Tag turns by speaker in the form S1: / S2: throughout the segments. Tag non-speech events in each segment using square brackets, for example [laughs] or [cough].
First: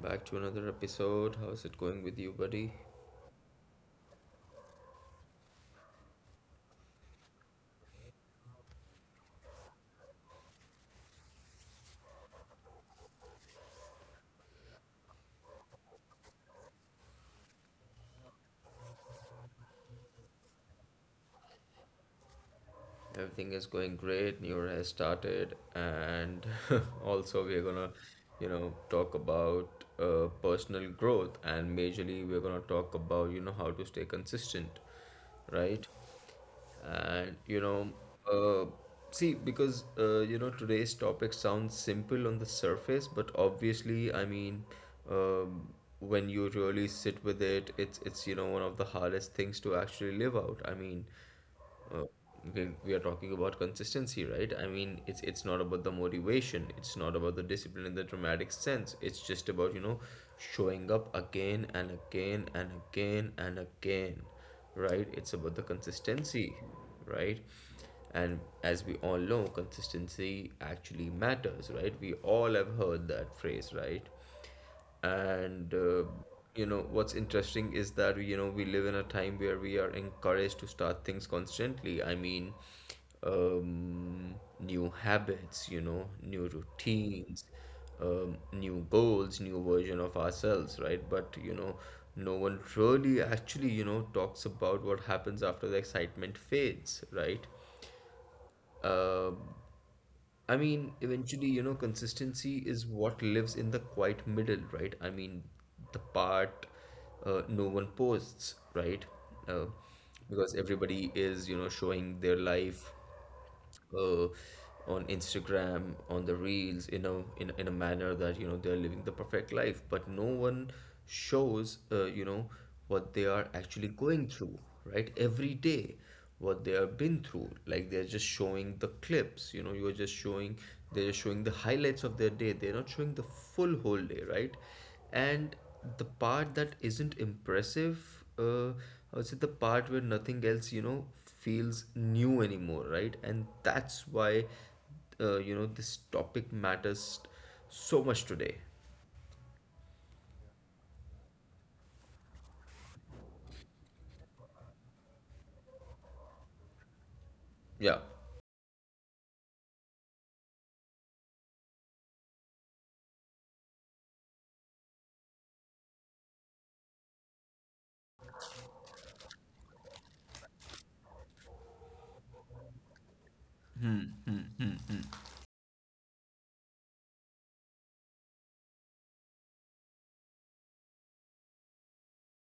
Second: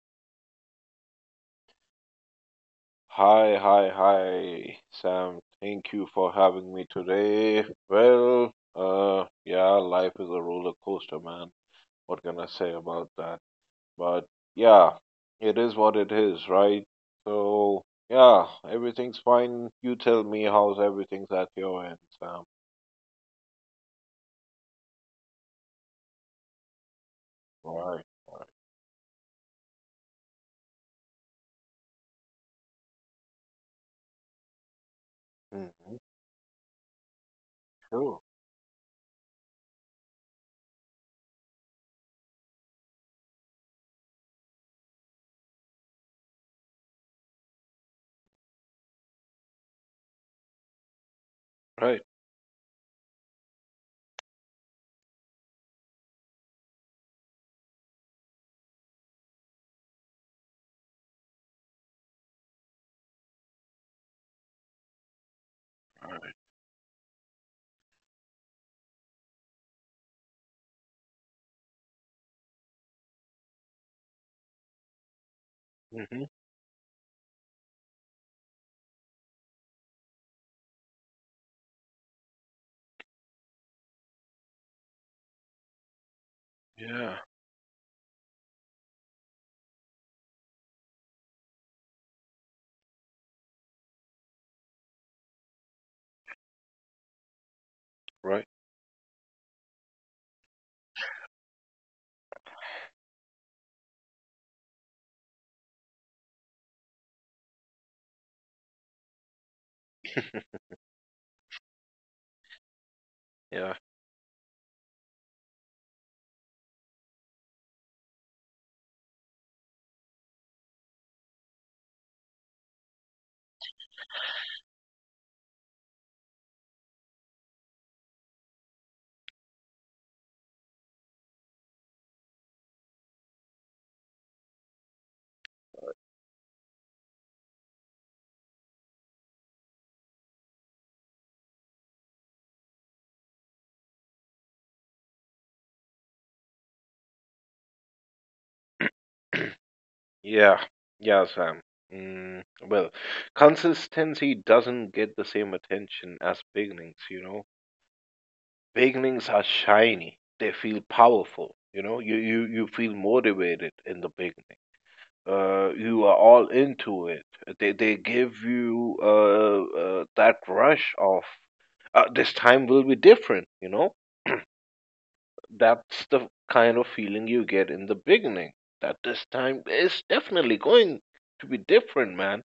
S1: back to another episode. How's it going with you, buddy?
S2: Hi, hi, hi, Sam. Thank you for having me today. Well, yeah, life is a roller coaster, man. What can I say about that? But yeah, it is what it is, right? So, yeah, everything's fine. You tell me how's everything's at your end, Sam.
S1: Everything is going great. New year has started, and [laughs] also we're gonna,
S2: All right, all right.
S1: talk about personal growth, and majorly we're gonna talk about, how to stay consistent, right?
S2: Mm-hmm.
S1: And
S2: Sure.
S1: uh, see, because today's topic sounds simple on the surface, but obviously, I mean, um, when you really sit with it, it's one of the hardest things to actually live out. I mean, uh,
S2: Right.
S1: we are talking about consistency, right? I mean, it's not about the motivation, it's not about the discipline in the dramatic sense. It's just about, showing up again and again and again and again, right? It's about the consistency, right? And as we all know, consistency actually matters, right? We all have heard that phrase, right? And
S2: Mm-hmm.
S1: what's interesting is that we live in a time where we are encouraged to start things constantly. I mean, um, new habits, new
S2: Yeah,
S1: routines, new goals, new version of ourselves, right? But no one really actually talks about what happens after the excitement fades, right?
S2: right.
S1: um, I mean, eventually, consistency is what lives in the quiet middle, right? I mean, the part no one posts, right? Uh, because everybody is, showing their life
S2: Yeah.
S1: uh, on Instagram, on the reels, in a in a manner that they're living the perfect life, but no one shows what they are actually going through, right? Every day, what they have been through. Like they're just showing the clips, you know. You're just showing They're just showing the highlights of their day. They're not showing the full whole day, right? And the part that isn't impressive, I would say the part where nothing else, feels new anymore, right? And that's why, this topic matters so much today.
S2: Yeah, yeah, Sam. Mm, well, consistency doesn't get the same attention as beginnings.
S1: Yeah,
S2: Beginnings are shiny. They feel powerful, you know. You feel motivated in the beginning. You are all into it. They give you that rush of this time will be different. That's the kind of feeling you get in the beginning. That this time is definitely going to be different, man.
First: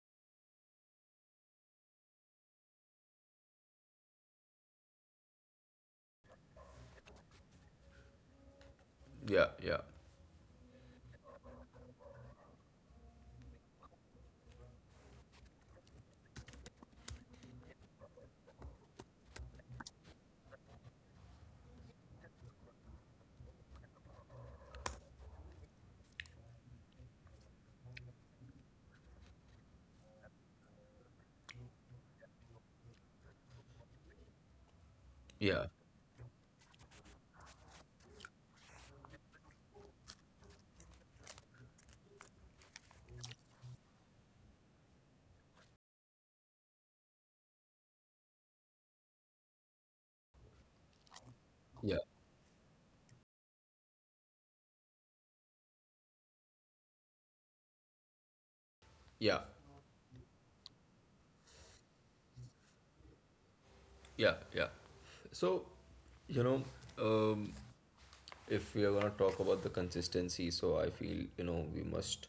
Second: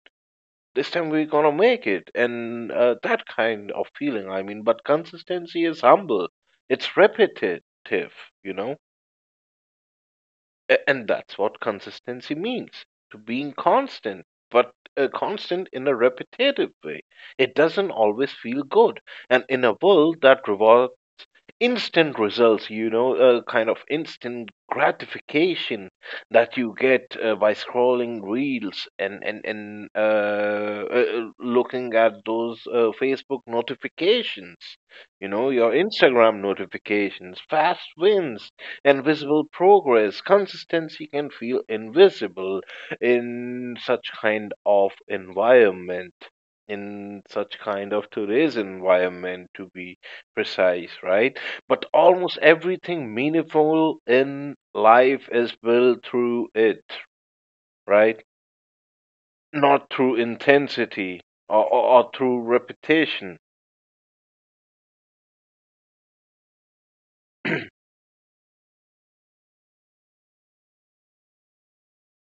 S2: This time we're gonna make it and That kind of feeling, I mean, but consistency is humble. It's repetitive you know
S1: yeah, yeah,
S2: and that's what consistency means, to being constant, but constant in a repetitive way. It doesn't always feel good, and in a world that reward, instant results, you know, a kind of instant gratification that you get by scrolling reels and looking at those Facebook notifications, you know,
S1: yeah,
S2: your Instagram notifications, fast wins, and visible progress. Consistency can feel invisible in such kind of environment. In such kind of today's environment, to be precise, right? But
S1: yeah,
S2: almost everything meaningful in life is built through it, right?
S1: yeah,
S2: Not through intensity or through repetition.
S1: yeah, yeah. So, you know, um,
S2: [clears throat]
S1: if we are going to talk about the consistency, so I feel we must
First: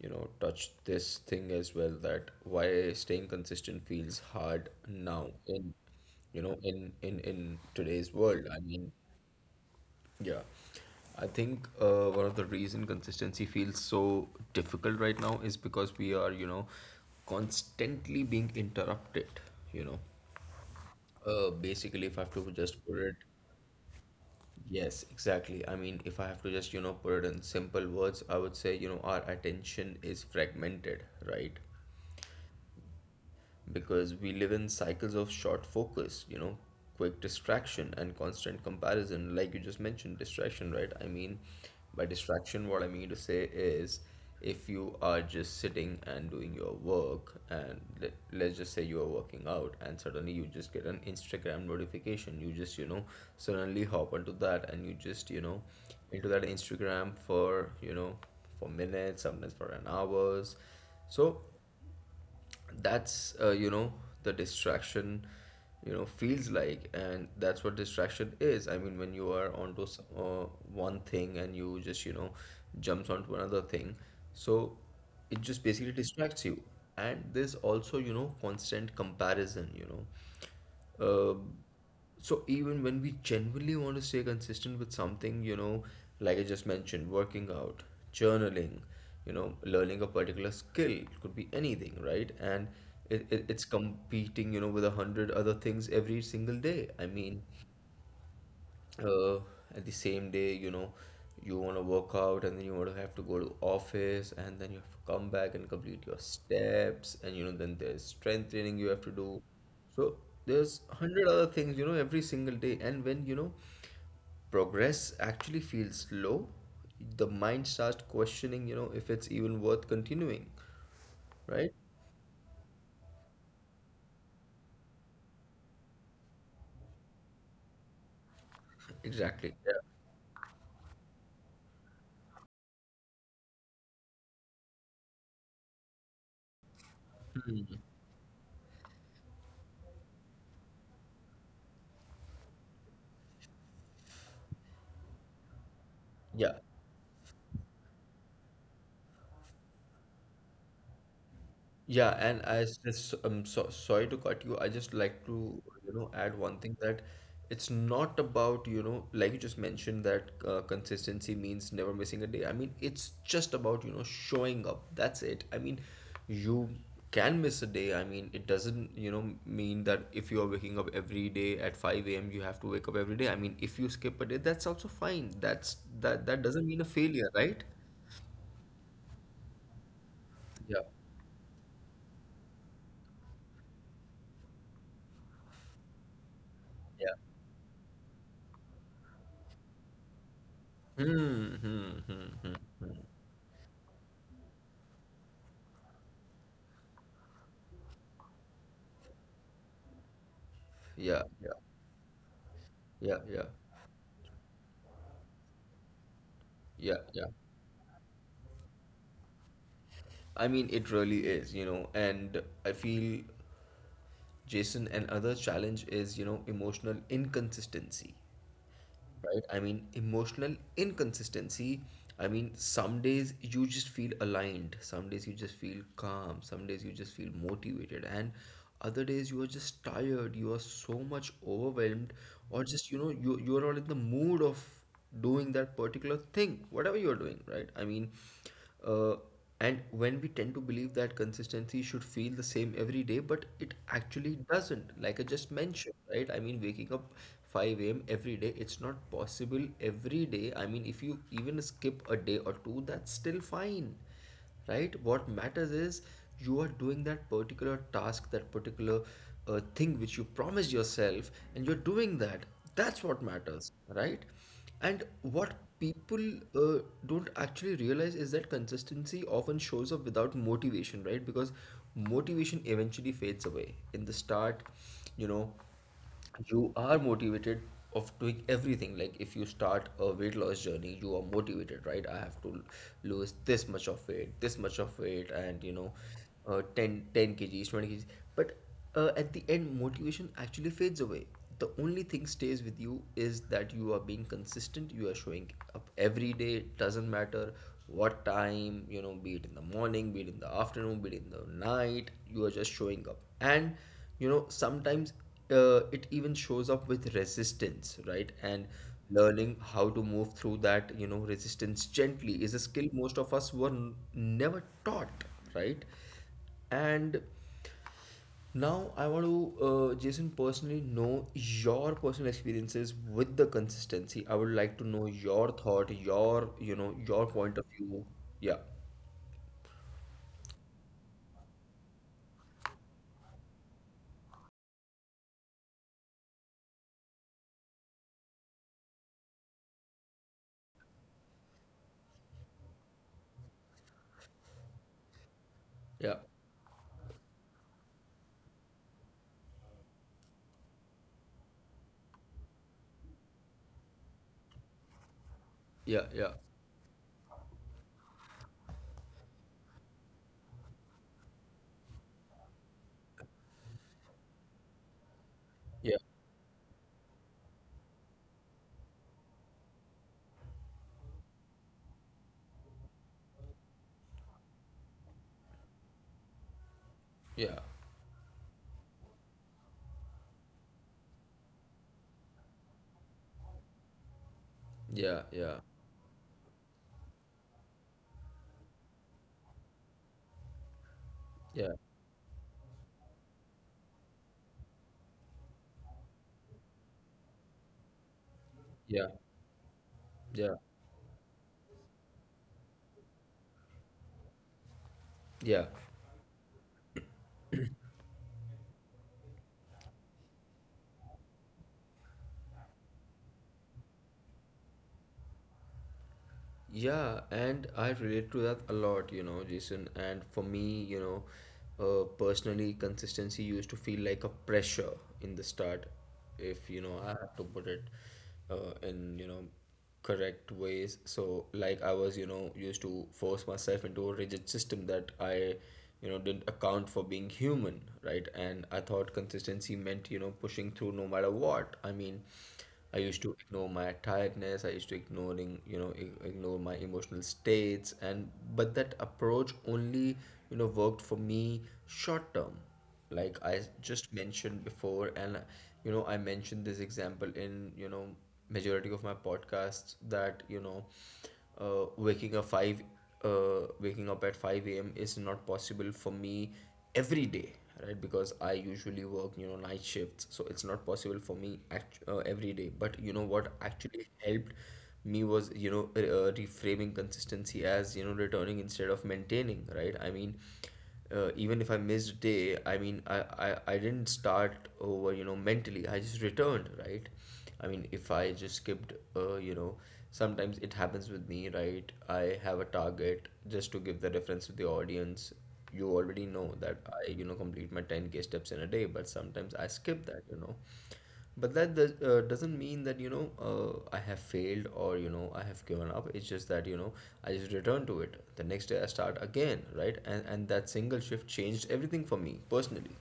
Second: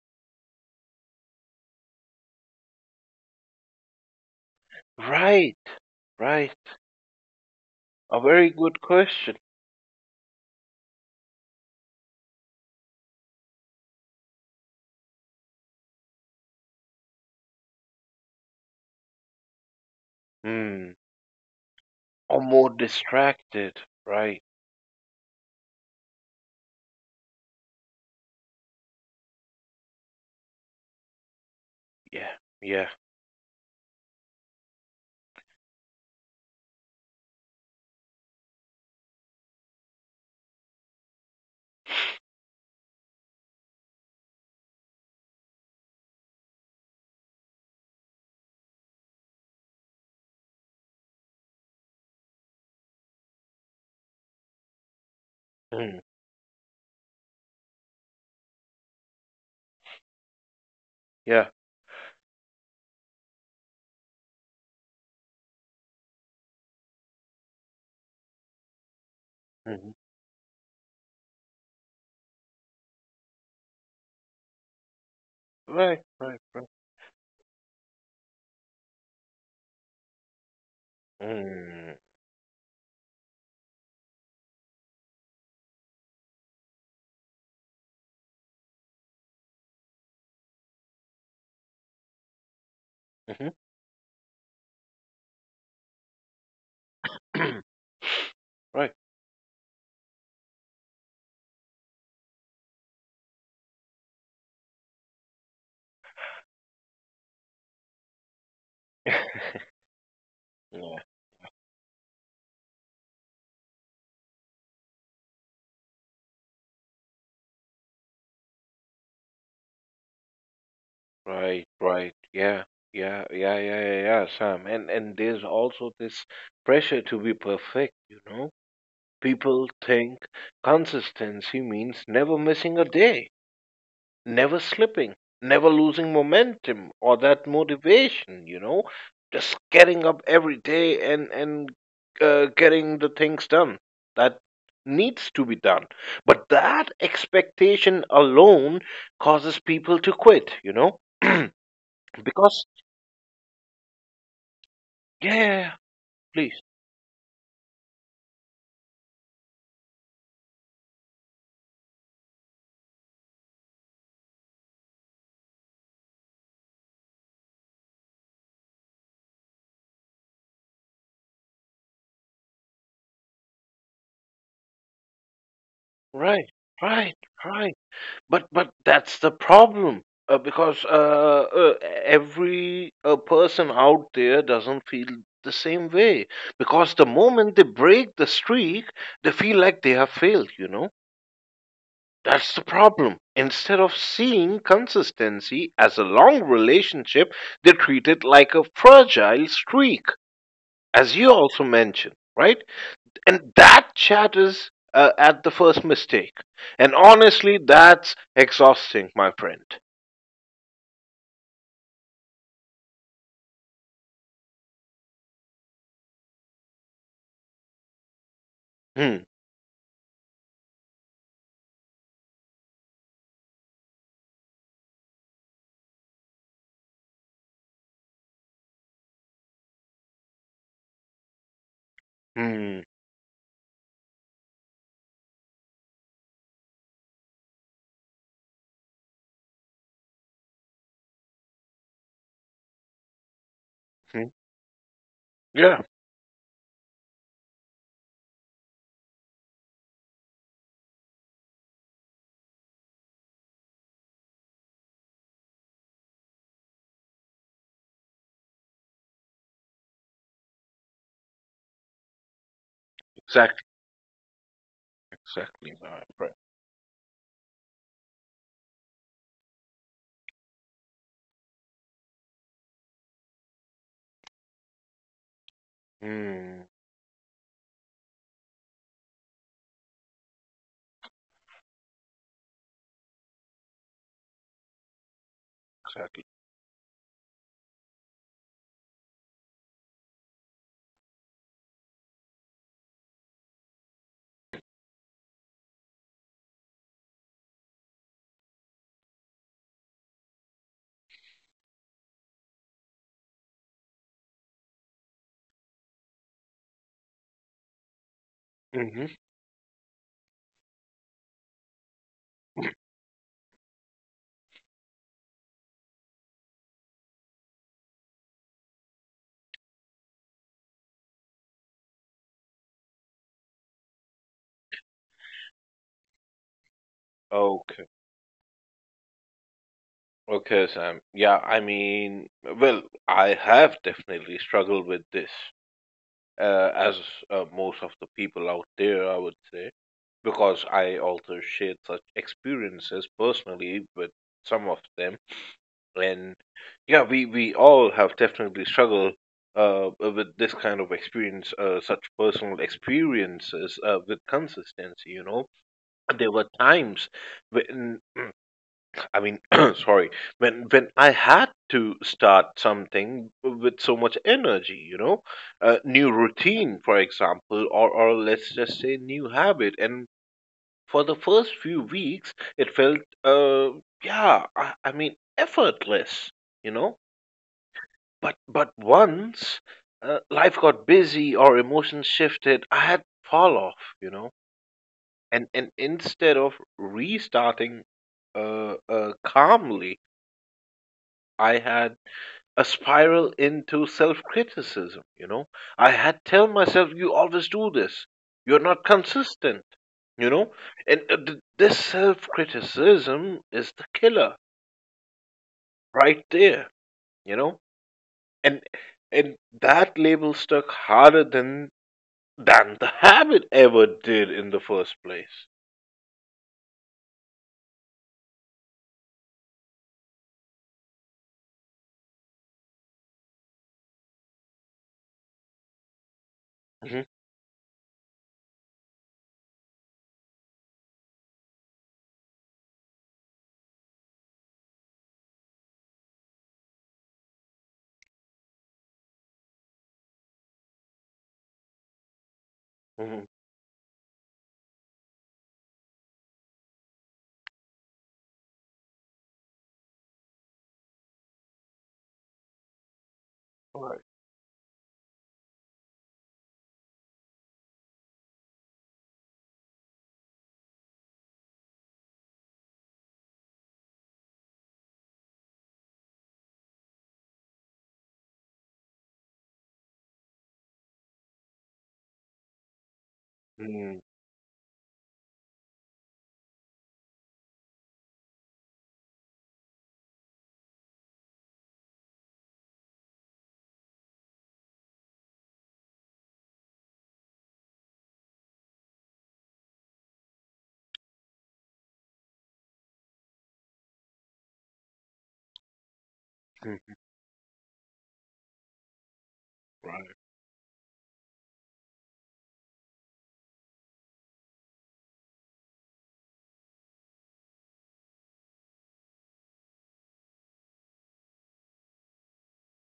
S1: touch this thing as well, that why staying consistent feels hard now
S2: Right,
S1: in you
S2: right.
S1: know in today's
S2: A
S1: world.
S2: very
S1: I
S2: good
S1: mean,
S2: question.
S1: yeah, I think one of the reason consistency feels so difficult right now is because we are constantly being interrupted, you know
S2: Hmm.
S1: basically if I have
S2: Or
S1: to
S2: more
S1: just put it.
S2: distracted, right?
S1: Yes, exactly. I mean, if I have to just, put it in simple words, I would say, our attention is fragmented, right?
S2: Yeah, yeah,
S1: Because we live in cycles of short focus, quick distraction and constant comparison. Like you just mentioned, distraction, right? I mean, by distraction, what I mean to say is, if you are just sitting and doing your work, and let's just say you are working out, and suddenly you just get an Instagram notification, you just, suddenly hop onto that and you just,
S2: mm,
S1: into that Instagram for, for minutes, sometimes for an hours. So
S2: yeah.
S1: that's the distraction, feels like, and that's what distraction is. I mean, when you are onto
S2: Hmm.
S1: one thing and you just jumps onto another thing. So it just basically
S2: Right, right,
S1: distracts you.
S2: right.
S1: And there's also constant comparison. You know Uh,
S2: Mm.
S1: so even when we genuinely want to stay consistent with something, like I just mentioned, working out, journaling, learning a particular skill, it could be anything, right? And it,
S2: Hmm.
S1: it, it's competing, with a hundred other things every single day. I mean,
S2: [clears throat] Right.
S1: uh, at the same day, you want to work out, and then you want to have to go to office, and then you have to come back and complete your steps, and then there's strength training you have to
S2: [clears throat]
S1: do. So there's
S2: Yeah.
S1: hundred other things, every single day, and when, progress actually feels slow, the mind starts questioning, if it's even worth continuing,
S2: Right,
S1: right?
S2: right. Yeah, yeah, yeah, yeah, yeah, yeah, Sam. And there's also this pressure to be perfect, you know?
S1: Exactly.
S2: People
S1: Yeah,
S2: think consistency means never missing a day, never slipping, never losing momentum or that motivation, you know? Just getting up every day and getting the things done that needs to be done. But
S1: yeah.
S2: that expectation alone causes people to quit, you know?
S1: Yeah, and
S2: Because
S1: I just so sorry to cut you. I just like to,
S2: Yeah,
S1: add
S2: please.
S1: one thing, that it's not about, like you just mentioned that consistency means never missing a day. I mean, it's just about, showing up. That's it. I mean, you can miss a day. I mean, it doesn't, mean that if you are waking up every day at 5 a.m., you have to wake up every day. I mean, if you skip a day, that's also fine. That
S2: Right,
S1: doesn't mean a
S2: right,
S1: failure, right?
S2: right. But that's the problem uh,
S1: Yeah.
S2: because uh, uh, every person out there doesn't feel the same way, because the
S1: Yeah.
S2: moment they break the streak, they feel like they have failed. You know,
S1: Hmm.
S2: that's the problem. Instead of seeing consistency as a long relationship, they treat it like a fragile streak, as
S1: Yeah,
S2: you
S1: yeah,
S2: also mentioned, right?
S1: yeah, yeah.
S2: And that chat is at the first mistake. And
S1: Yeah, yeah.
S2: honestly, that's exhausting, my friend.
S1: I mean, it really is, and I feel, Jason, another challenge is, emotional inconsistency,
S2: Hmm.
S1: right? I mean, emotional inconsistency. I mean, some days you just feel aligned, some days you just feel calm, some days you just feel motivated, and other days you are just tired, you are so much overwhelmed, or
S2: Hmm.
S1: just, you are not in the mood of doing that particular thing, whatever you're doing, right? I mean, Uh, and when we tend to believe that consistency should feel the same every day, but it
S2: Hmm.
S1: actually doesn't, like I just
S2: Yeah.
S1: mentioned, right? I mean, waking up 5 a.m. every day, it's not possible every day. I mean, if you even skip a day or two, that's still fine, right? What matters is, you are doing that particular task, that particular thing which you promised yourself, and you're doing that. That's what
S2: Exactly.
S1: matters, right? And what
S2: Exactly, my
S1: people
S2: friend.
S1: uh, don't actually realize is that consistency often shows up without motivation, right? Because motivation eventually fades away in the start. you know
S2: Hmm.
S1: you are motivated of doing everything. Like if you start a weight loss journey, you are motivated, right? I have to lose this much of weight, this much of weight, and
S2: Exactly.
S1: ten ten 10 kgs, 20 kgs. But at the end, motivation actually fades away. The only thing stays with you is that you are being consistent. You are showing up every day. It doesn't matter what time, be it in the morning, be it in the afternoon, be it in the night, you are just showing up. And sometimes it even shows up with resistance, right? And
S2: Hmm.
S1: learning how to move through that, resistance gently, is a skill most of us were never taught, right? And now I want to, Jason, personally know your personal experiences with the consistency. I would like to know your thought, your point of
S2: Okay.
S1: view. Yeah,
S2: Okay, Sam. Yeah. I mean, well, I have definitely struggled with this, as most of the people out there, I would say, because I also shared such experiences personally with some of them,
S1: yeah,
S2: and yeah, we all have definitely struggled with this kind of experience, such personal experiences with consistency. You know,
S1: yeah, yeah,
S2: there were times when I mean, [clears throat] sorry, when I had to start something with so much energy. You know, a
S1: yeah,
S2: new routine, for example, or let's just say new habit, and for the first few weeks, it felt uh yeah, I mean effortless. You know,
S1: yeah,
S2: but once life got busy or emotions shifted, I had fall off. And
S1: yeah,
S2: and instead of restarting calmly, I
S1: yeah, yeah,
S2: had a spiral into self-criticism. I had tell myself, "You always do this. You're not
S1: yeah,
S2: consistent," you
S1: yeah,
S2: know. And this self-criticism is the killer
S1: yeah.
S2: right there, you know. And and that label stuck harder than the habit ever did in the first place.
S1: Yeah, and I relate to that a lot, Jason. And for me, personally, consistency used to feel like a pressure in the start, if
S2: Hmm.
S1: I have to put it in, correct ways. So, like, I was, used to force myself into a rigid system that I, didn't account for being human, right? And I thought consistency meant, pushing through no matter what. I mean, I used
S2: Hmm.
S1: to ignore my tiredness. I used to ignoring, ignore my emotional states. And but that approach only, worked for me short term. Like I
S2: Right.
S1: just mentioned before, and I mentioned this example in, majority of my podcasts, that, waking up 5, waking up at 5 a.m. is not possible for me every day, right? Because I usually work, night shifts, so it's not possible for me every day. But you know what
S2: Mm,
S1: actually helped me was, reframing consistency as, returning instead of maintaining, right? I mean, even if I missed a day, I mean, I didn't start over, mentally. I just returned, right? I mean, if I just skipped, sometimes it happens with me, right? I have a target, just to give the reference to the audience. You already know that
S2: mhm,
S1: I, complete my 10K steps in a day, but sometimes I skip
S2: right.
S1: that. But that doesn't mean that, I have failed, or, I have given up. It's just that, I just return to it. The next day I start again, right? And that single shift changed everything for me personally.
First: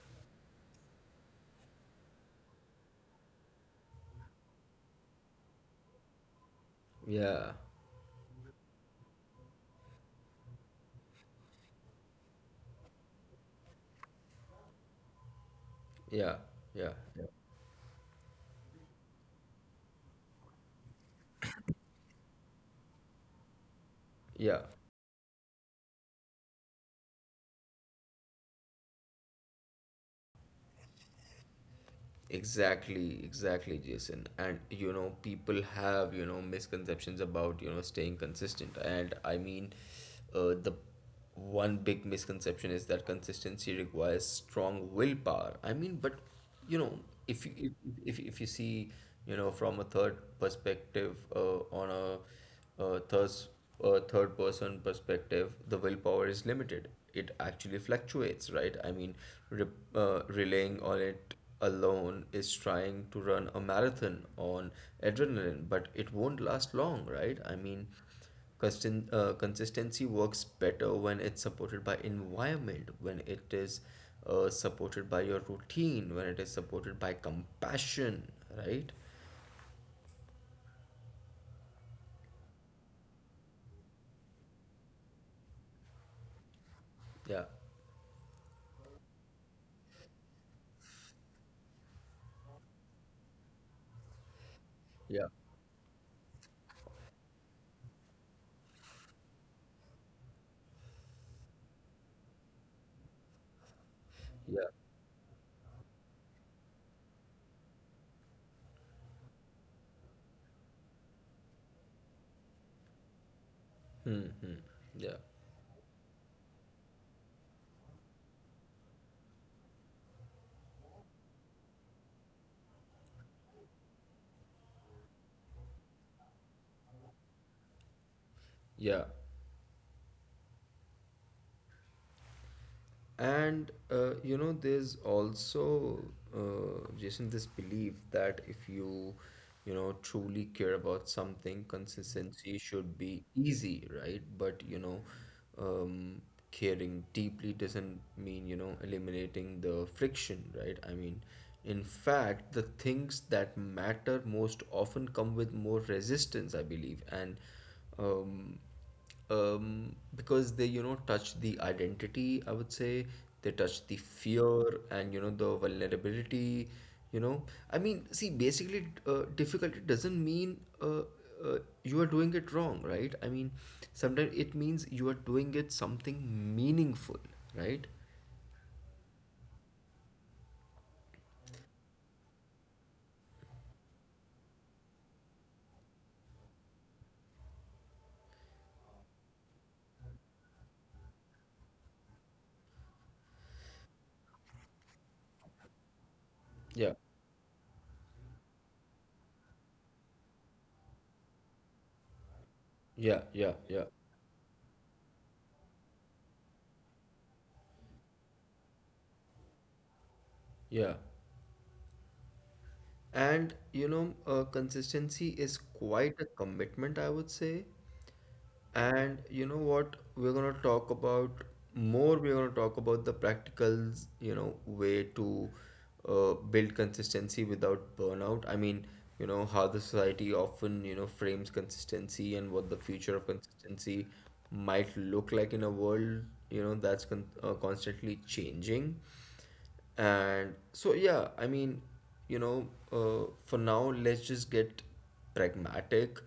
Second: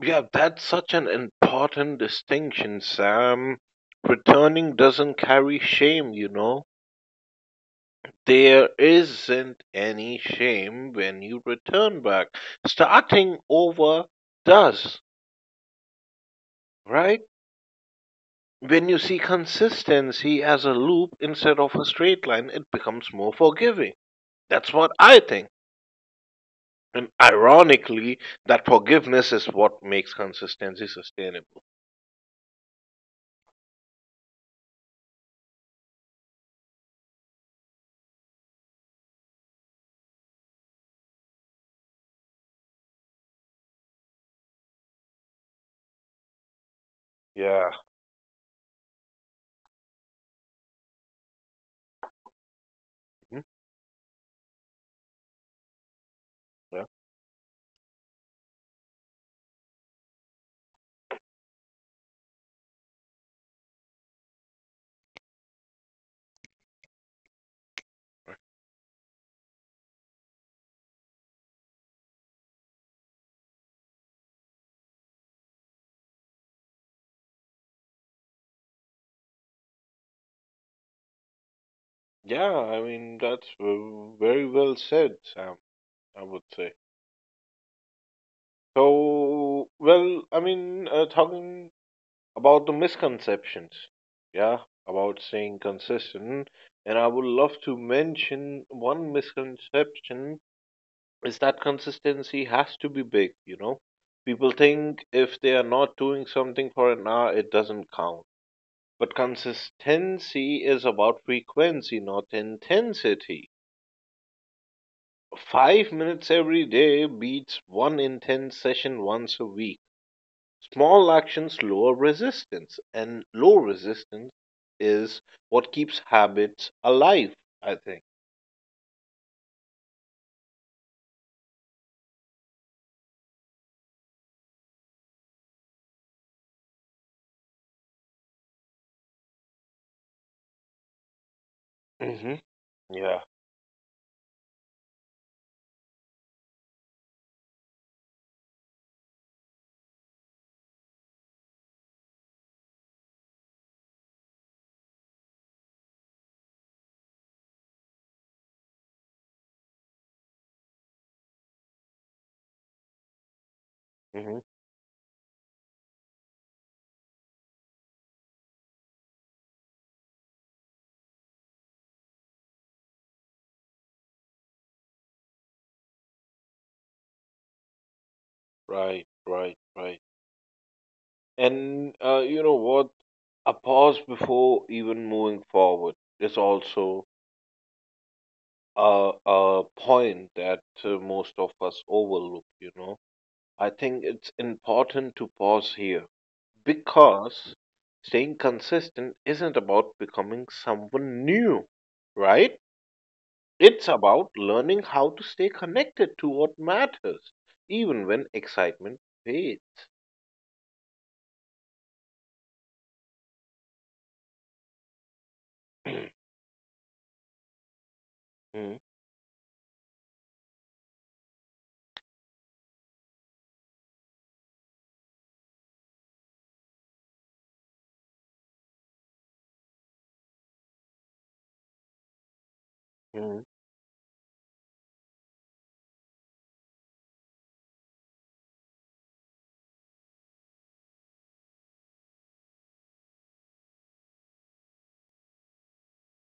S2: Yeah, that's such an important distinction, Sam. Returning doesn't carry shame.
S1: Yeah,
S2: There isn't any shame when you return back. Starting over does,
S1: yeah, yeah,
S2: right?
S1: yeah,
S2: When you see consistency as a loop instead of a straight line, it becomes more forgiving.
S1: yeah.
S2: That's what I think. And ironically, that forgiveness is what makes consistency sustainable.
S1: Exactly, exactly, Jason. And people have, misconceptions about, staying consistent. The one big misconception is that consistency requires strong willpower. I mean, but you know, if you
S2: Yeah.
S1: If you see, from a third perspective, uh,
S2: Mhm.
S1: thus, a third person perspective, the willpower is
S2: Yeah.
S1: limited. It actually fluctuates, right? Re- Relying on it alone is trying to run a marathon on adrenaline, but it won't last long, right? Consistency works better when it's supported by environment, when it is supported by your routine, when it is supported by compassion, right?
S2: Yeah. I mean, that's very well said, Sam, I would say.
S1: Yeah,
S2: So, well, I mean, talking about the misconceptions, yeah, about
S1: yeah,
S2: staying consistent, and I would love to mention one misconception is that consistency has to be big, you know? People
S1: yeah.
S2: think if they are not doing something for an hour, it doesn't count. But consistency is about frequency, not intensity.
S1: Hmm, hmm. Yeah.
S2: 5 minutes every day beats one intense session once a week. Small actions lower resistance, and low resistance is what keeps habits alive, I think.
S1: Yeah. And there's also, Jason, this belief that if you, truly care about something,
S2: Hmm.
S1: consistency should be
S2: Yeah.
S1: easy, right? But, um, caring deeply doesn't mean, eliminating the friction, right? I mean, in fact, the things that matter most often come with more resistance, I believe. Um, because they, you know, touch the identity, I would say, they touch the
S2: Hmm.
S1: fear and, you know, the vulnerability, you know. I mean, see, basically, difficulty doesn't mean uh, you are doing it wrong, right? I mean, sometimes it means you are doing it something meaningful, right?
S2: Right, right, right. And you know what? A pause before even moving forward is also a point that most of us overlook. I think it's important to pause here
S1: Yeah,
S2: because staying consistent isn't about becoming someone new, right?
S1: yeah, yeah, yeah,
S2: It's about learning how to stay connected to what matters, even when excitement fades. [clears throat]
S1: yeah. And consistency is quite a commitment, I would say.
S2: Mhm,
S1: And you know what? We're gonna talk about more. We're gonna talk about the practical, way to build consistency without burnout. I mean, how the society often, frames consistency, and what the future of
S2: mhm.
S1: consistency might look like in a world, that's constantly changing. And so, yeah, you know, for now, let's just get pragmatic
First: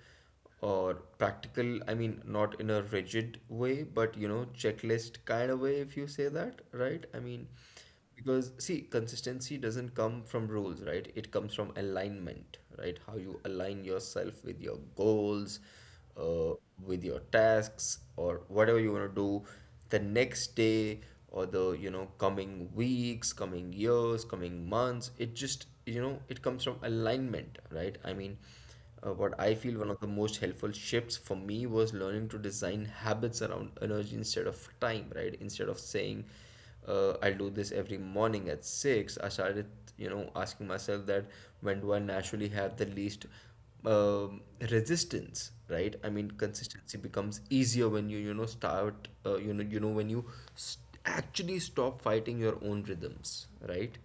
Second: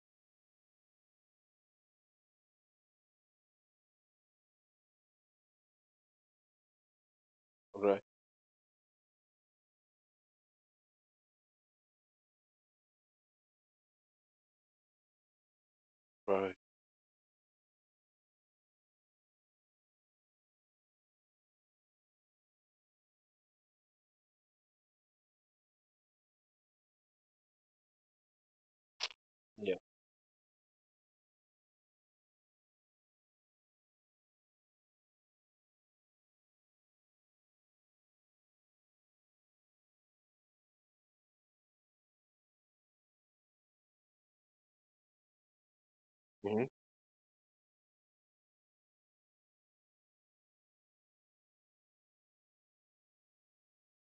S1: or practical. I mean, not in a rigid way, but, checklist kind of way, if you say that, right? I mean,
S2: Right,
S1: because, see, consistency doesn't come from rules, right? It comes from alignment, right? How you align yourself with your goals, uh,
S2: right.
S1: with your tasks, or whatever you want to do the next day, or the, you know, coming weeks, coming years, coming months. It just, you know, it comes from alignment, right? What I
S2: Yeah.
S1: feel, one of the most helpful shifts for me was learning to design habits around energy instead of time, right? Instead of saying, I'll do this every morning at six, I started, asking myself that, when do I naturally have the least um, resistance, right? I mean,
S2: Hmm.
S1: consistency becomes easier when you know, start, you know, when you st actually stop fighting your own rhythms, right?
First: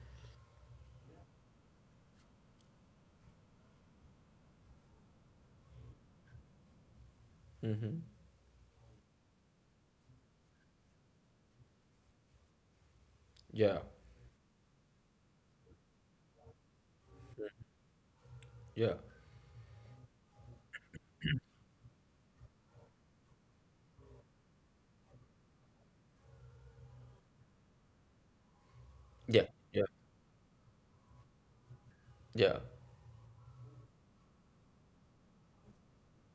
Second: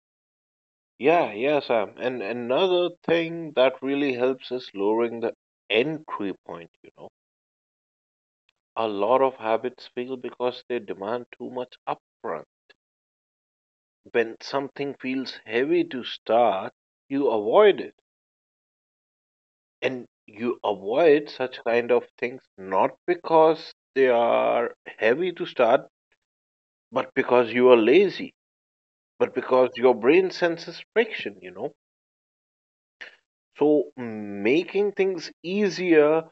S2: Yeah, yeah, Sam. And another thing that really helps is lowering the entry point. A lot of habits fail because they demand too much upfront.
S1: Yeah,
S2: When something feels heavy to start, you avoid it.
S1: yeah,
S2: And you avoid such kind of things not because they are heavy to start, but because you are lazy, but
S1: yeah,
S2: because
S1: yeah,
S2: your brain senses friction.
S1: yeah,
S2: So making things easier.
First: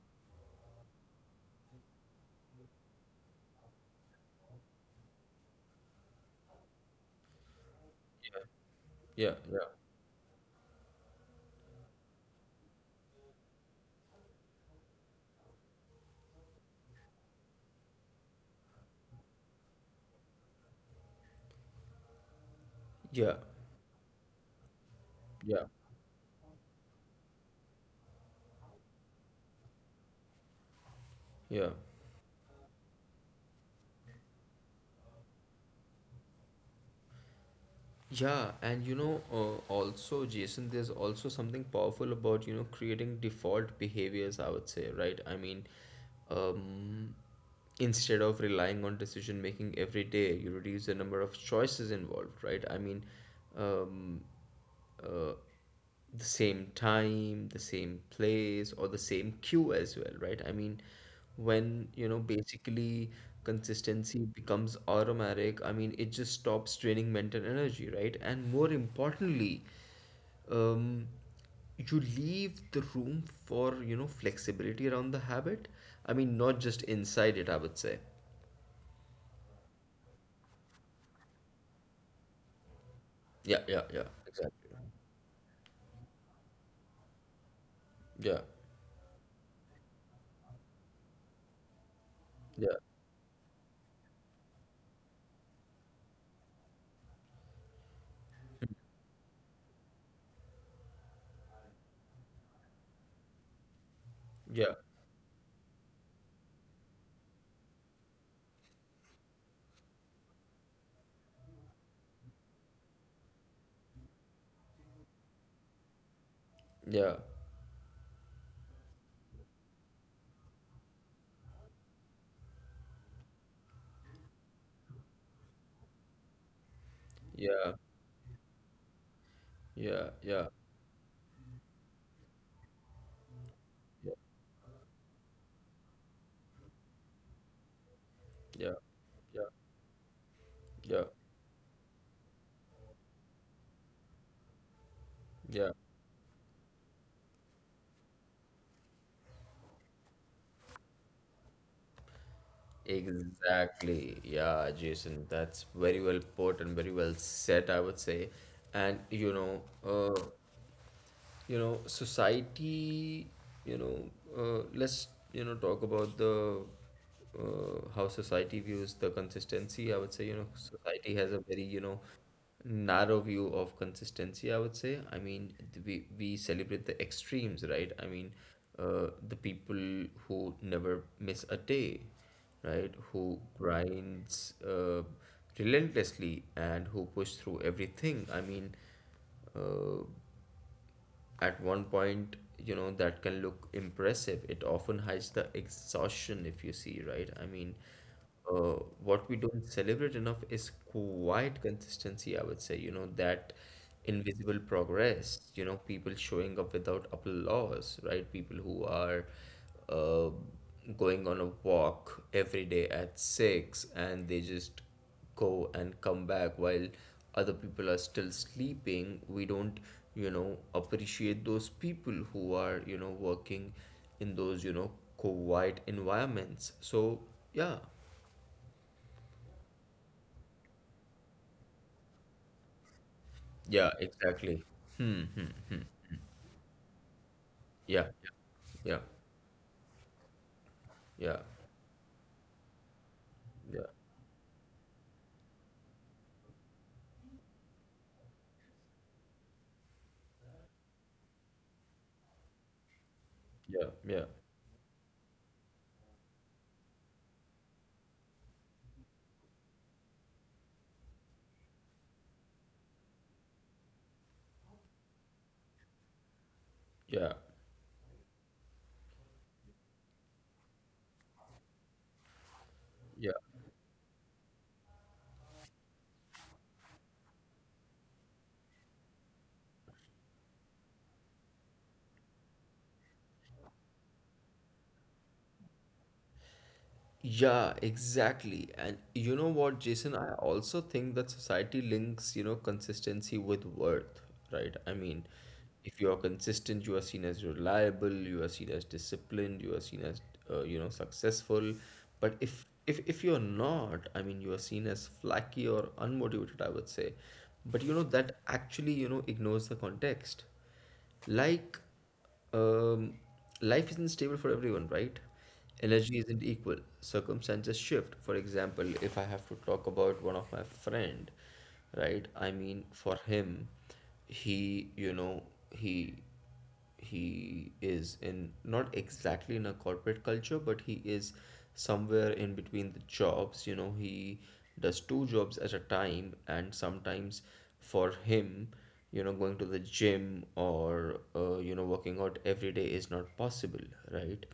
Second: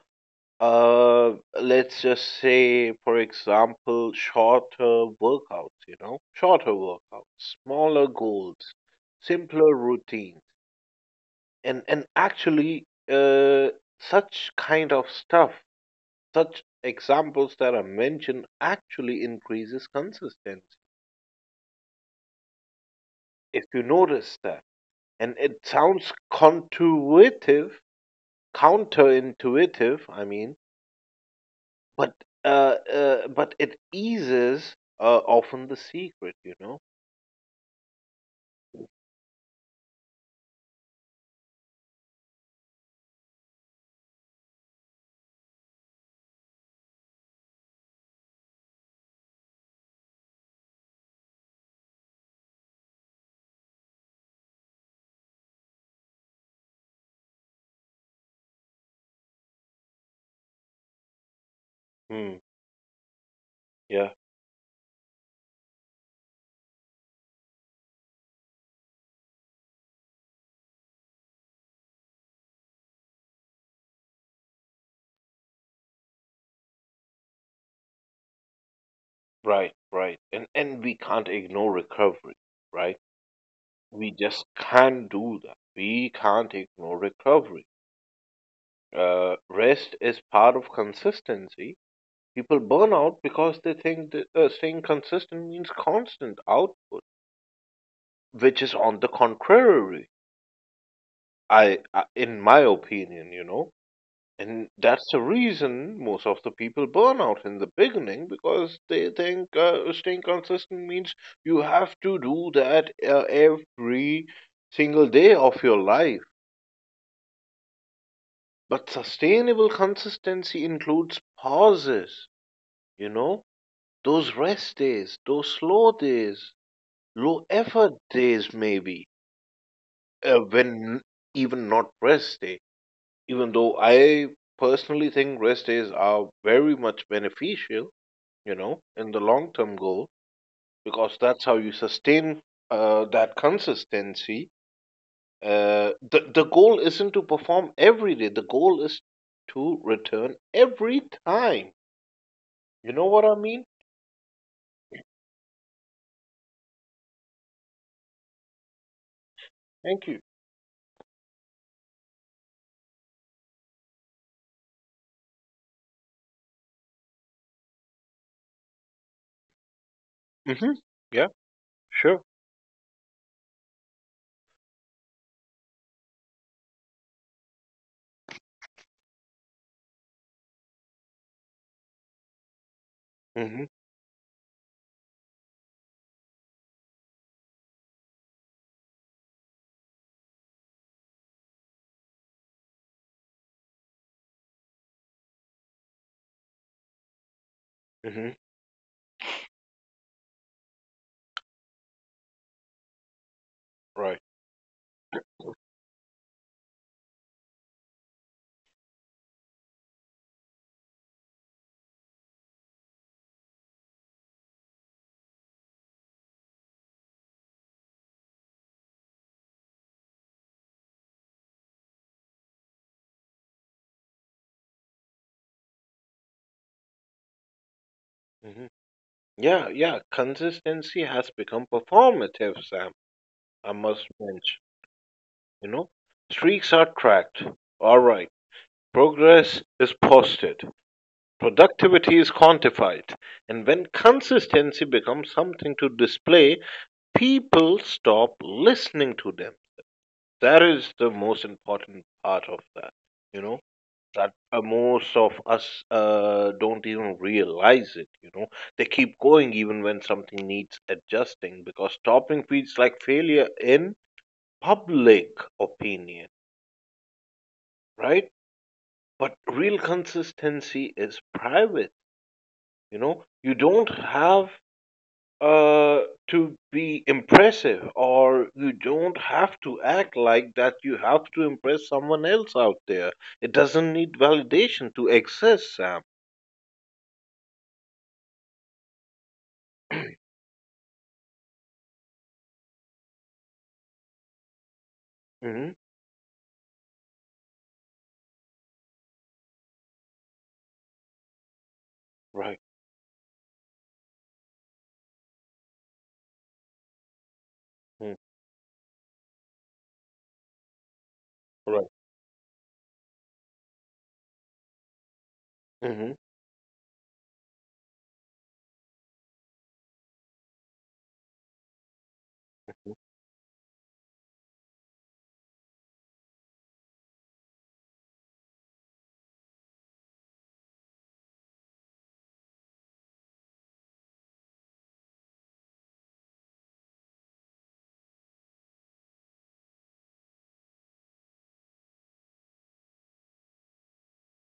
S2: Uh, let's just say, for example, shorter workouts, you know, shorter workouts, smaller goals,
S1: yeah,
S2: simpler routines, and actually, such kind of stuff, such examples that are mentioned actually increases consistency.
S1: yeah, yeah,
S2: If you notice that, and it
S1: yeah,
S2: sounds counterintuitive, I mean,
S1: yeah.
S2: but it eases often the secret.
S1: Yeah, and also, Jason, there's also something powerful about, creating default behaviors, I would say, right? Um, Instead of relying on decision making every day, you reduce the number of choices involved, right? Um, uh, the same time, the same place, or the same queue as well, right? I mean, when,
S2: Hmm.
S1: basically
S2: Yeah.
S1: consistency becomes automatic. I mean, it just stops draining mental energy, right? And more importantly, um, you leave the room for, you know, flexibility around the habit. I mean, not just inside it, I would say.
S2: Right. Right. And we can't ignore recovery. Right.
S1: Yeah, yeah, yeah,
S2: We just
S1: exactly.
S2: can't do that. We can't ignore recovery.
S1: Yeah,
S2: Rest is part of consistency. People
S1: yeah,
S2: burn out because they think that staying consistent means constant out, which is on the contrary. I in my opinion. And
S1: yeah,
S2: that's the reason most of the people burn out in the beginning because they think staying consistent means you have to do that every single day of your life.
S1: yeah,
S2: But sustainable consistency includes pauses, you know, those rest days, those slow days, low
S1: yeah,
S2: effort days, maybe,
S1: yeah, yeah,
S2: when even not rest day, even though
S1: yeah,
S2: I personally think rest days are very much beneficial, you
S1: yeah.
S2: know, in the
S1: Yeah,
S2: long term goal,
S1: yeah,
S2: because that's how you sustain that consistency.
S1: yeah.
S2: The goal isn't to perform every day, the goal is to return every time. You know what I mean?
S1: Exactly. Yeah, Jason, that's very well put and very well said, I would say. And
S2: Thank
S1: uh,
S2: you.
S1: society, you know let's, talk about the, how society views the consistency, I would say. You know,
S2: Mm-hmm.
S1: society
S2: Yeah,
S1: has a very,
S2: sure.
S1: narrow view of consistency, I would say. We celebrate the extremes, right? The people who never miss a day, right, who
S2: Mm-hmm.
S1: grinds relentlessly and who push through everything. Uh, at one point, that can look impressive, it often hides the exhaustion, if you see, right?
S2: Mm-hmm.
S1: Uh, what we don't celebrate enough is quite consistency, I would say, that
S2: Right.
S1: invisible progress, people showing up without applause, right, people who are uh, going on a walk every day at 6, and they just go and come back while other people are still sleeping. We don't, appreciate those people who are, working in those, quiet environments. So yeah.
S2: Mm-hmm. Yeah, yeah. Consistency has become performative, Sam. I
S1: Yeah,
S2: must mention,
S1: exactly.
S2: you know, streaks are tracked. All
S1: Yeah,
S2: right.
S1: yeah,
S2: Progress is posted.
S1: yeah,
S2: Productivity is quantified, and when
S1: yeah,
S2: consistency becomes something to display, people stop listening to them. That is the most important part of that, you know,
S1: yeah, yeah,
S2: that most of us don't even realize it, you know. They keep going even when something needs adjusting because stopping feels like failure in public opinion,
S1: yeah,
S2: right? But real consistency is private, you know.
S1: yeah.
S2: You don't have uh, to be impressive, or you don't have to act like that you have to impress someone else out there. It doesn't need validation to exist, Sam.
S1: Yeah, exactly. And you know what, Jason, I also think that society links, consistency with worth, right? I mean,
S2: Hmm.
S1: if you are consistent, you are seen as reliable, you are seen as disciplined, you are seen as, successful. But
S2: Right.
S1: if you're not, I mean, you are seen as flaky or unmotivated, I would say. But you know,
S2: Mm,
S1: that actually, ignores the context. Like,
S2: right.
S1: um, life isn't stable for everyone, right?
S2: Hmm.
S1: Energy isn't equal. Circumstances shift. For example, if I have to talk about one of my friend, right? I mean, for him, he, you know, he he is in, not exactly in a corporate culture, but he is somewhere in between the jobs. You know, he does two jobs at a time, and sometimes for him, going to the gym, or, working out every day is not possible, right,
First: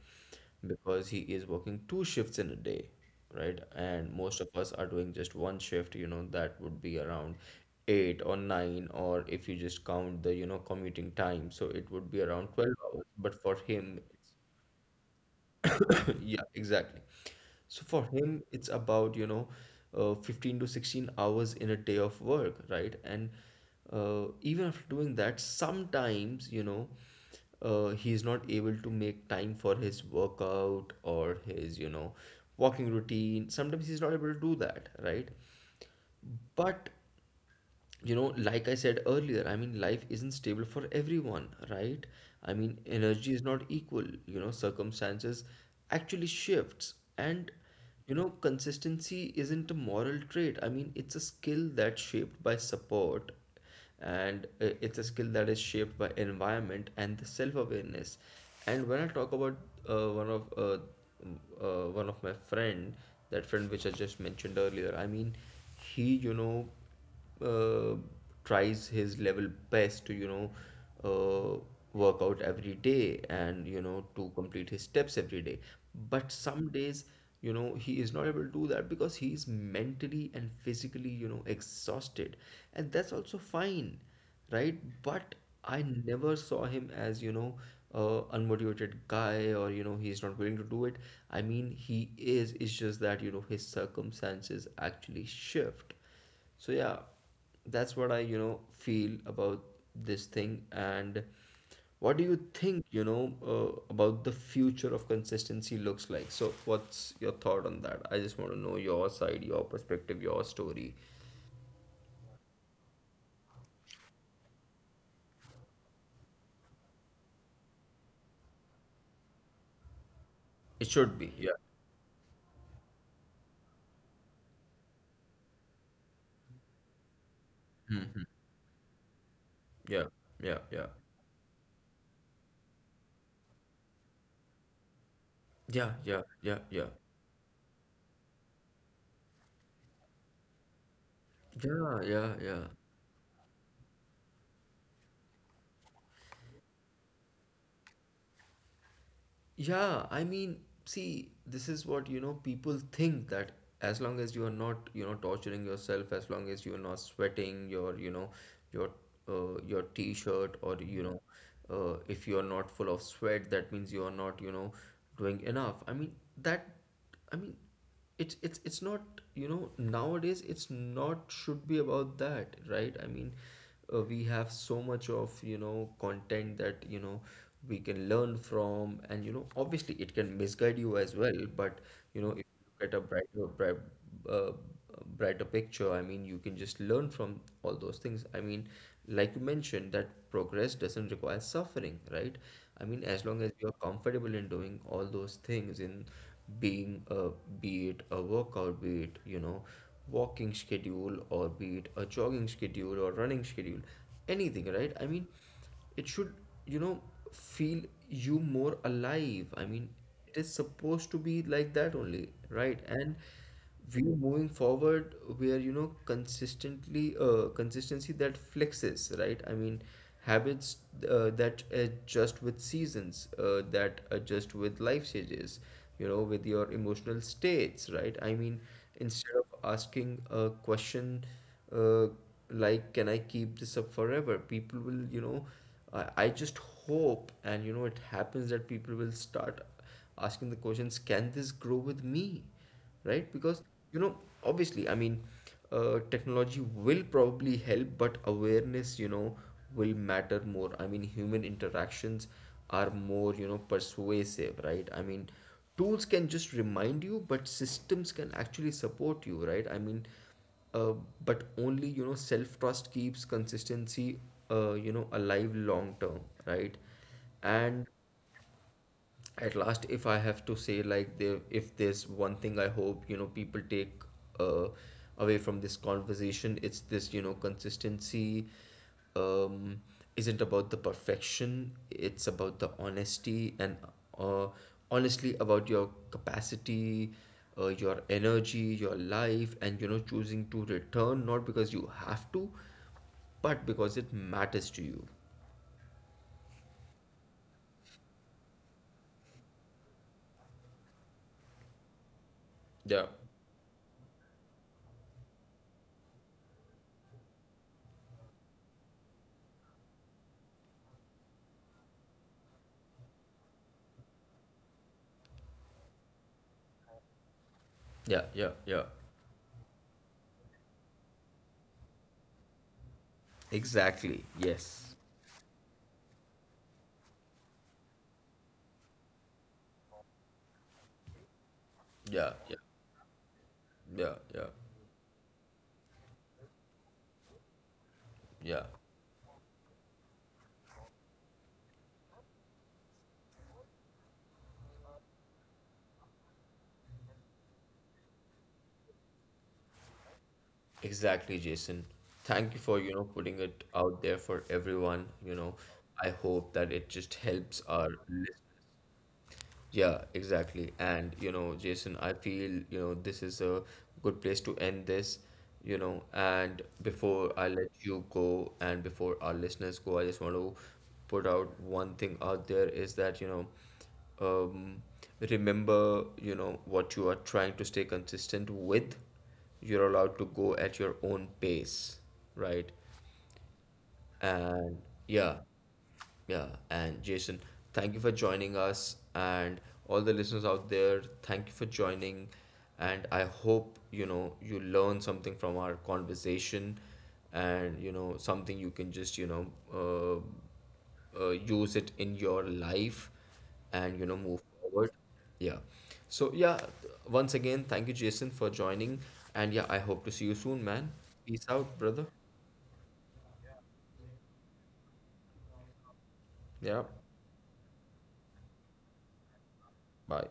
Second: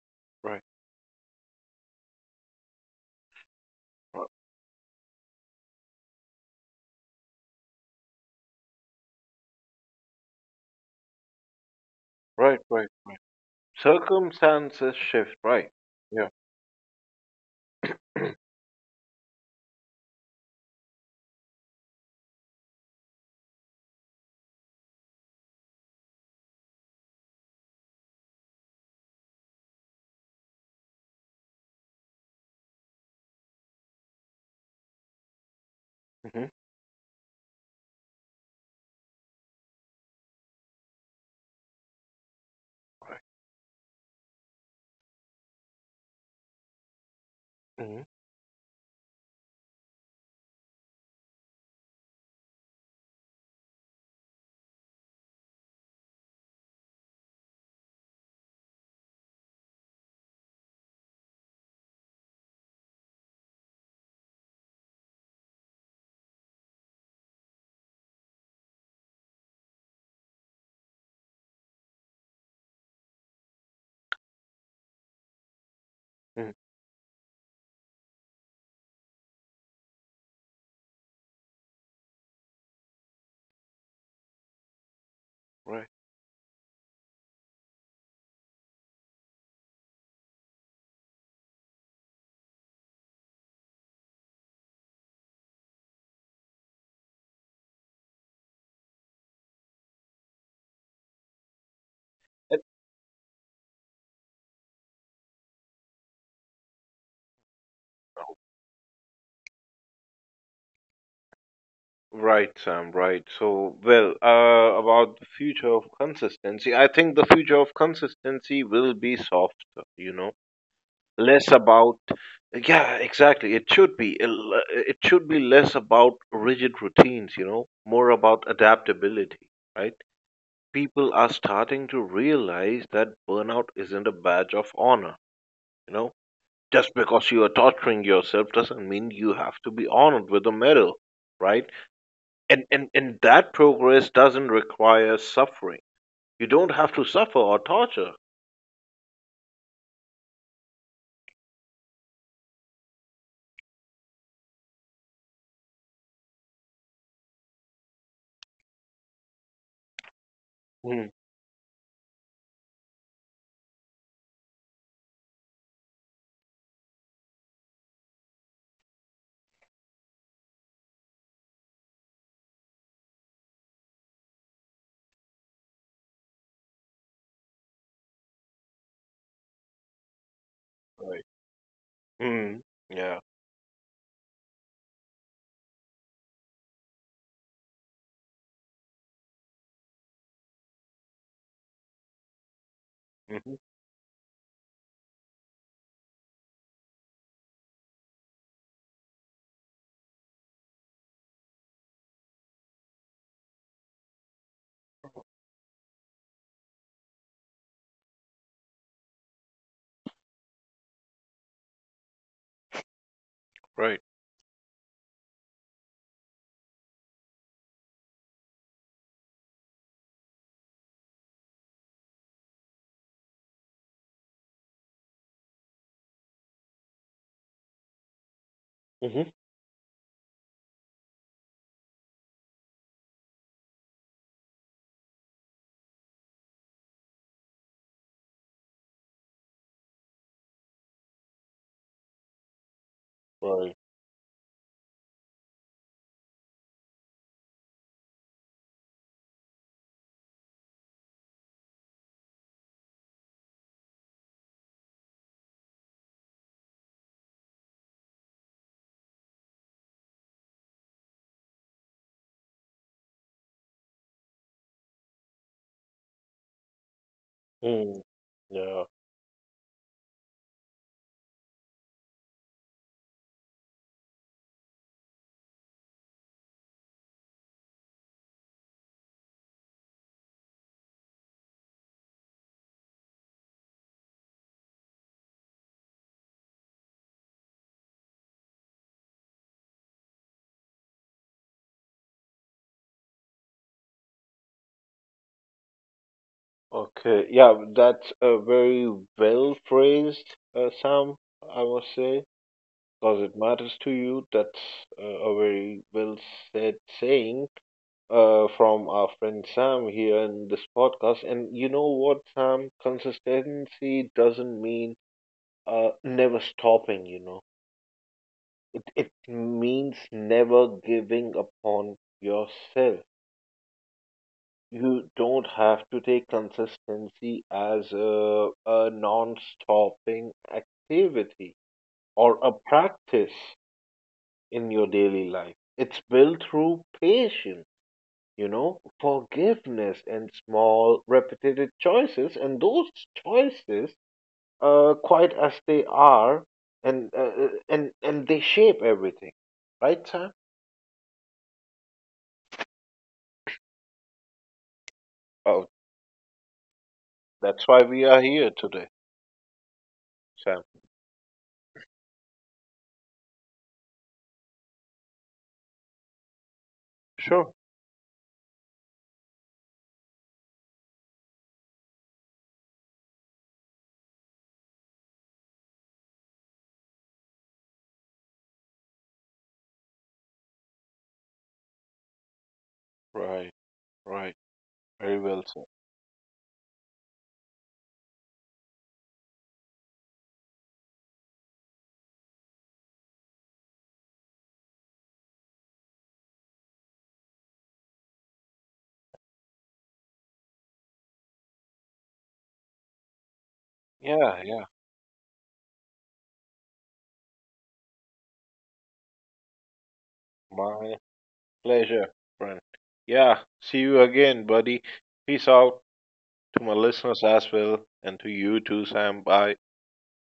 S2: Right.
S1: because he is working two shifts in a day, right? And
S2: Right.
S1: most of us are doing just one shift, that would be around 8 or 9, or if you just count the, commuting time, so it would be around
S2: Right.
S1: 12
S2: Right.
S1: hours.
S2: Right.
S1: But for him,
S2: Circumstances shift. Right.
S1: [coughs] [laughs]
S2: Yeah.
S1: yeah, exactly. So for him,
S2: [clears throat]
S1: it's about, 15 to 16 hours in a day of work, right? And even after doing that, sometimes, he is not able to make time for his workout, or his, walking routine. Sometimes he's not able to do that, right?
S2: Hmm.
S1: But, like I said earlier, I mean, life isn't stable for everyone, right? I mean, energy is not equal, circumstances actually shifts. And,
S2: Hmm.
S1: consistency isn't a moral trait. I mean, it's a skill that's shaped by support, and it's a skill that is shaped by environment and the self-awareness. And when I talk about, uh, one of uh, one of my friend, that friend which I just mentioned earlier, I mean, he, uh, tries his level best to, uh, work out every day, and, to complete his steps every day. But
S2: Hmm.
S1: some days, he is not able to do that because he is mentally and physically, exhausted. And that's also fine, right? But I
S2: Right.
S1: never saw him as, a unmotivated guy, or, he's not willing to do it. I mean, he is. It's just that, his circumstances actually shift. So yeah, that's what I, feel about this thing. And what do you
S2: And-
S1: think, about the future of consistency looks like? So what's your thought on that? I just want to know your side, your perspective, your story.
S2: Right, Sam, right. So, well, about the future of consistency, I think the future of consistency will be softer, you know,
S1: It should be,
S2: less
S1: yeah,
S2: about, yeah, exactly. It should be, it should be less about rigid routines, you know, more about adaptability, right?
S1: yeah, yeah, yeah,
S2: People are starting to realize that burnout isn't a badge of honor.
S1: yeah,
S2: You know,
S1: yeah, yeah, yeah,
S2: just because you are torturing yourself doesn't mean you have to be honored with a medal, right?
S1: yeah, yeah,
S2: And
S1: yeah.
S2: and and that progress doesn't require suffering. You don't have to suffer or torture.
S1: Yeah, I mean, see, this is what, people think that, as long as you are not, torturing yourself, as long as you are not sweating your, your your t-shirt, or,
S2: Mm,
S1: if you are not full of sweat, that means you are not, doing enough. I mean, that, I mean, it's not, nowadays it's not should be about that, right? I mean, we have so much of, content that, we can learn from, and, obviously it can misguide you as
S2: right.
S1: well, but, if
S2: Mm,
S1: you look at a
S2: yeah.
S1: uh, brighter picture, I mean, you can just learn from all those things. I mean, like you mentioned, that progress doesn't require suffering, right? I mean, as long as
S2: Hmm.
S1: you're comfortable in doing all those things, in being a, be it a workout, be it, walking schedule, or be it a jogging schedule or running schedule, anything, right? I mean, it should, you know feel you more alive. I mean, it is supposed to be like that only, right? And
S2: Right.
S1: we are moving forward where, you know consistently consistency that flexes, right? I mean, habits that adjust with seasons, that adjust with life stages, with your emotional states, right? I mean,
S2: Hmm.
S1: instead of asking a question, uh, like, can I keep this up forever, people will, I just hope, and, it happens, that people will start asking the questions, can this grow with me, right? Because,
S2: Right.
S1: you know obviously, I mean, technology will probably help, but awareness, will matter more. I mean, human interactions are more, persuasive, right? I mean, tools can just remind you, but systems can actually support you, right? Uh, but only, self trust keeps consistency alive long term, right? And
S2: Mm, yeah.
S1: at last, if I have to say, like, there, if there's one thing I hope, people take uh, away from this conversation, it's this. You know, consistency um, isn't about the perfection, it's about the honesty, and uh, honestly about your capacity, your energy, your life, and, choosing to return, not because you have to, but because it matters to you.
S2: Okay. Yeah. That's a very well phrased, Sam. I must say.
S1: Yeah,
S2: Because it matters to you. That's a very well said saying from our friend Sam here in this podcast. And you know what, Sam? Consistency doesn't mean never stopping, you know.
S1: yeah, yeah,
S2: It,
S1: yeah.
S2: it means never giving up on yourself.
S1: Exactly, yes.
S2: You don't have to take consistency as a non stopping activity
S1: Yeah,
S2: or a
S1: yeah,
S2: practice
S1: yeah, yeah,
S2: in your daily life. It's built through patience, you
S1: yeah.
S2: know, forgiveness, and small repetitive choices. And those choices, quite as they are, and uh, and they shape everything, right, Sam?
S1: Exactly, Jason. Thank you for, putting it out there for everyone. You know,
S2: Oh,
S1: I hope that it just helps
S2: that's why
S1: our
S2: we are
S1: listeners.
S2: here today,
S1: Yeah,
S2: Sam.
S1: exactly. And you know, Jason, I feel, this is a good place to end this, and before I
S2: Sure.
S1: let you go, and before our listeners go, I just want to put out one thing out there, is that, um, remember, what you are trying to stay consistent with. You're allowed to go at your own pace, right?
S2: Right. Right.
S1: And
S2: Very
S1: yeah.
S2: well said.
S1: Yeah, and Jason, thank you for joining us, and all the listeners out there, thank you for joining. And I hope, you learn something from our conversation, and, something you can just, uh, use it in your life, and, move
S2: Yeah. Yeah.
S1: forward. Yeah. So yeah, once again, thank you, Jason, for joining, and yeah, I hope to see you soon, man.
S2: My
S1: Peace out, brother.
S2: pleasure, friend. Yeah. See you again, buddy. Peace out to my
S1: Yeah.
S2: listeners as well, and to you too, Sam. Bye.
S1: Bye.